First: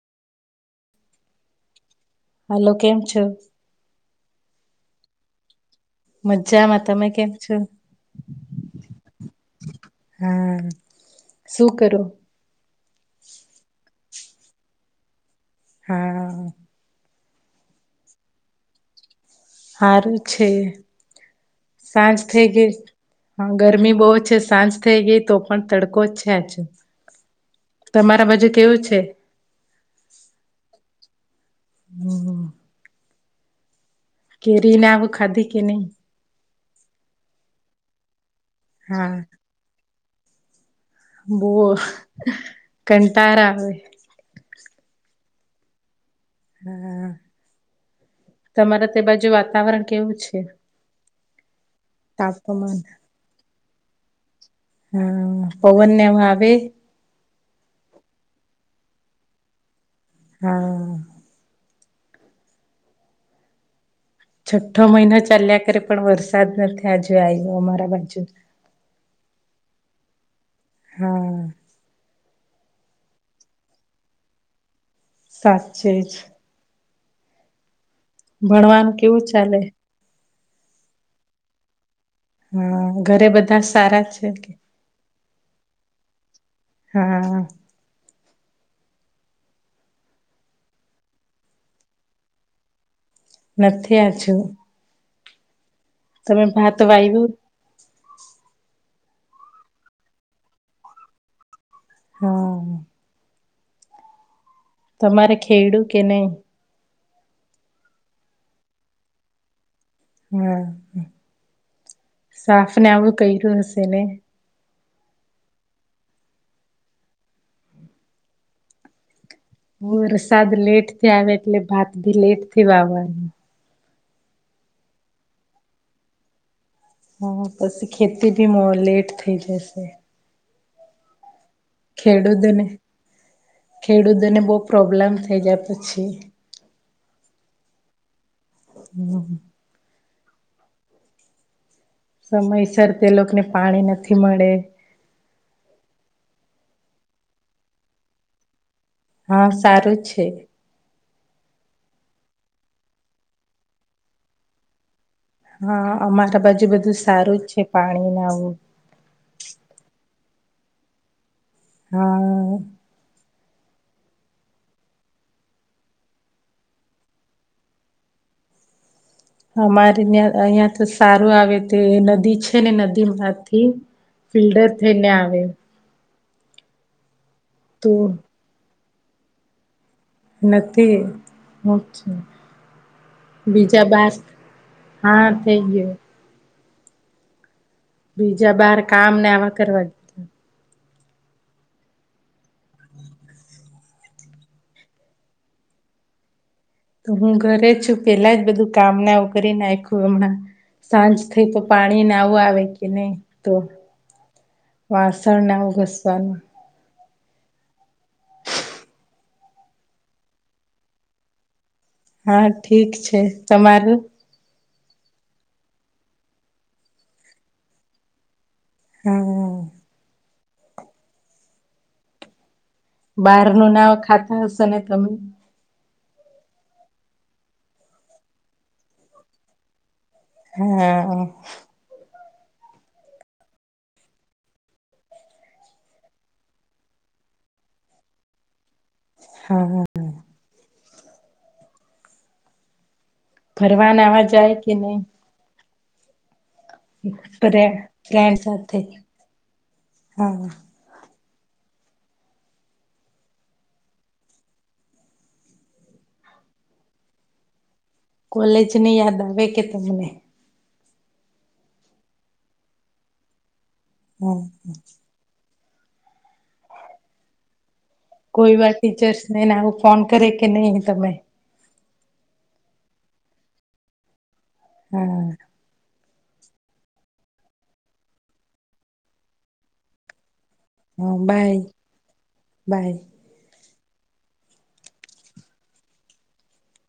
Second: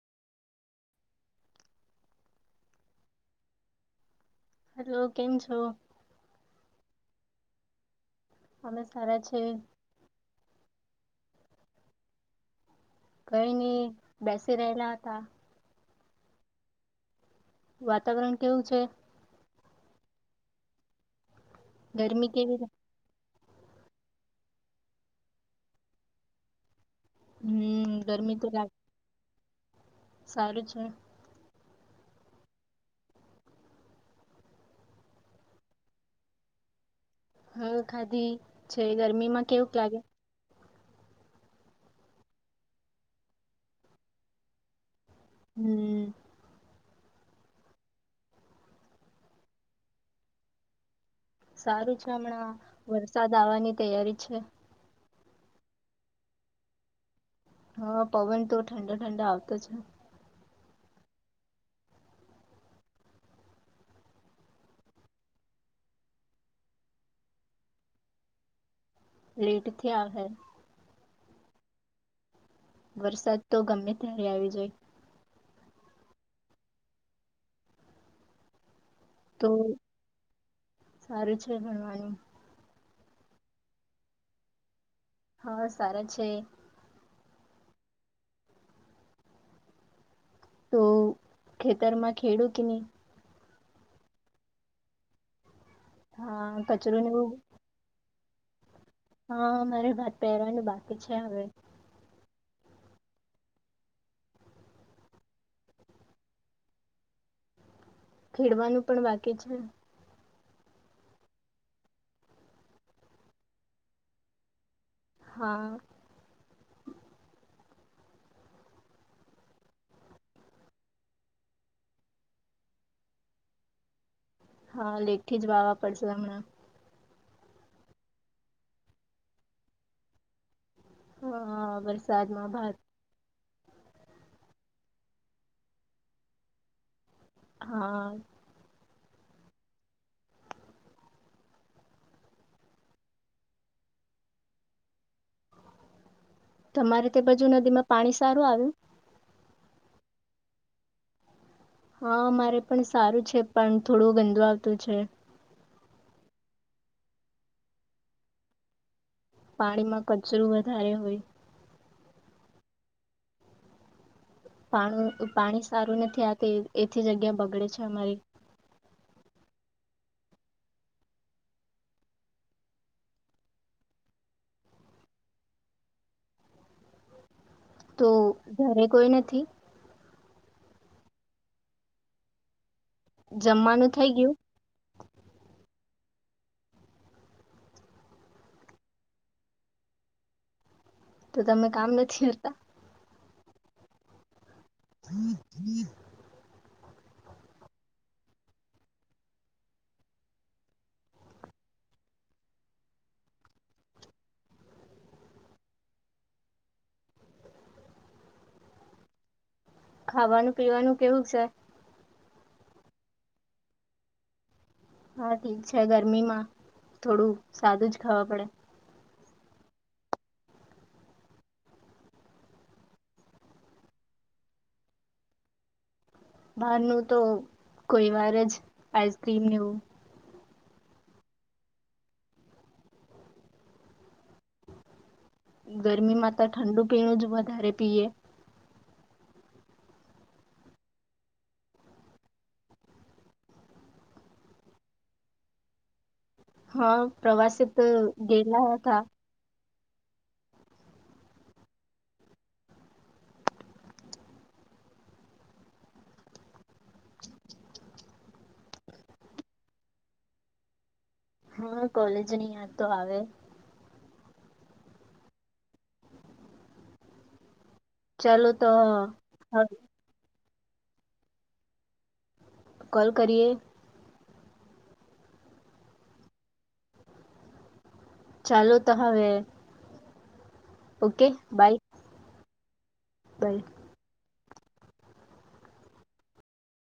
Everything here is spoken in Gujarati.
હલોો કેમ છ હેલો કેમ છો મજામાં તમે કેમ છો અમે સારા છે હા શું કરો કઈ નઈ બેસી રહેલા હતા હા વાતાવરણ કેવું છે હું છે સાંજ ગરમી થઈ કેવી રે- ગઈ હા ગરમી બહુ છે સાંજ થઇ ગઈ તો પણ તડકો જ છે આજ હમ તમારા ગરમી બજુ તો લાગે કેવું છે સારું છે [inaudible] કેરી ના આવું ખાધી કે નહી હમ ખાધી છે હા ગરમી માં કેવું ક્યાંાગે બો કંટાર આવે હમ હા તમારે તે બાજુ વાતાવરણ કેવું છે સારું છે હમણાં તાપમાન વરસાદ આવવાની તૈયારી છે હા પવનને એમ આવે હા પવન તો ઠંડા ઠંડા આવતો છે હા છઠ્ઠો મહિના ચાલ્યા કરે પણ વરસાદ નથી આ જો આવ્યો અમારા બાજુ લેટ થી આ હ હા વરસાદ તો ગમે ત્યારે આવી જાય સાચે જ ભણવાન કે કેવું તો ચાલે સારું છે ભણવાનું હા ઘરે બધા સારા છે કે હા સારા છે હા તો ખેતરમાં ખેડું કે નહી નથી આ છું તમે હા ભાત કચરો ને એવું વાય્યું [inaudible] હા મારે વાત પહેરવાની બાકી છે હવે હા તમારે ખેડું કે નહી ખેડવાનું પણ બાકી છે હા સાફ ને આવું કર્યું હશે ને હા હ વરસાદ લેટ થી આવે એટલે ભાત ભી લેટ થી વાવવાનું હા લેખ થી જ વાવા પડશે હમણાં હા પછી ખેતી ભી લેટ થઈ જશે હા વરસાદમાં ખેડૂતોને ભત ખેડૂતોને બહુ પ્રોબ્લેમ થઈ જાય પછી હા હમ સમયસર તે લોકોને પાણી નથી મળે તમારે તે બાજુ નદી માં પાણી સારું આવ્યું હા સારું છે હા મારે પણ સારું છે પણ થોડું ગંદુ આવતું છે હા અમારા બાજુ બધું સારું જ છે પાણી ના આવું પાણીમાં કચરું વધારે હોય હા પા પાણી સારું નથી આતી એથી જગ્યા બગડે છે અમારી અમારે ત્યાં અહિયાં તો સારું આવે તે નદી છે ને નદી માંથી ફિલ્ટર થઈને આવે તો જારે કોઈ નથી એ તે હ છે બીજા જમવાનું થઈ બાસ ગયું હા થઈ ગયયો બીજા બાર કામ ને આવા કરવા ગીધા તો તમે કામ નથી કરતા [inaudible] તો હું ઘરે છું પેલા જ બધું કામ ના કરી નાખું હમણાં સાંજ થઈ તો પાણી ના આવું આવે કે નહી તો વાસણ ના આવું ઘસવાનું ખાવાનું પીવાનું કેવું છે હા ઠીક છે તમારું હા ઠીક છે ગરમીમાં થોડું સાવાદું જ ખાવા પડે હા બારનું નાવ ખાતા હશે ને તમે બાર ન તો કોઈ વાર જ આઈસક્રીમ લનેવું હા ગરમીમાં તો ઠંડુ પીણું જ વધારે પીએ હા હા હા ફરવાનવા જાય કે નહી હા ફરે પ્રવાસે તો ફ્રેન્ડ ગેલા સાથે હતા હા કોલેજ ને યાદ આવે કે તમને હા કોલેજની યાદ તો આવે [inaudible] ચાલો તો કોઈવા ટીચર્સ નને નાું ફોન કરે કે નહી તમે કોલ કરીએ [inaudible] ચાલુ તો હવે ઓકે બાય બાય. બાય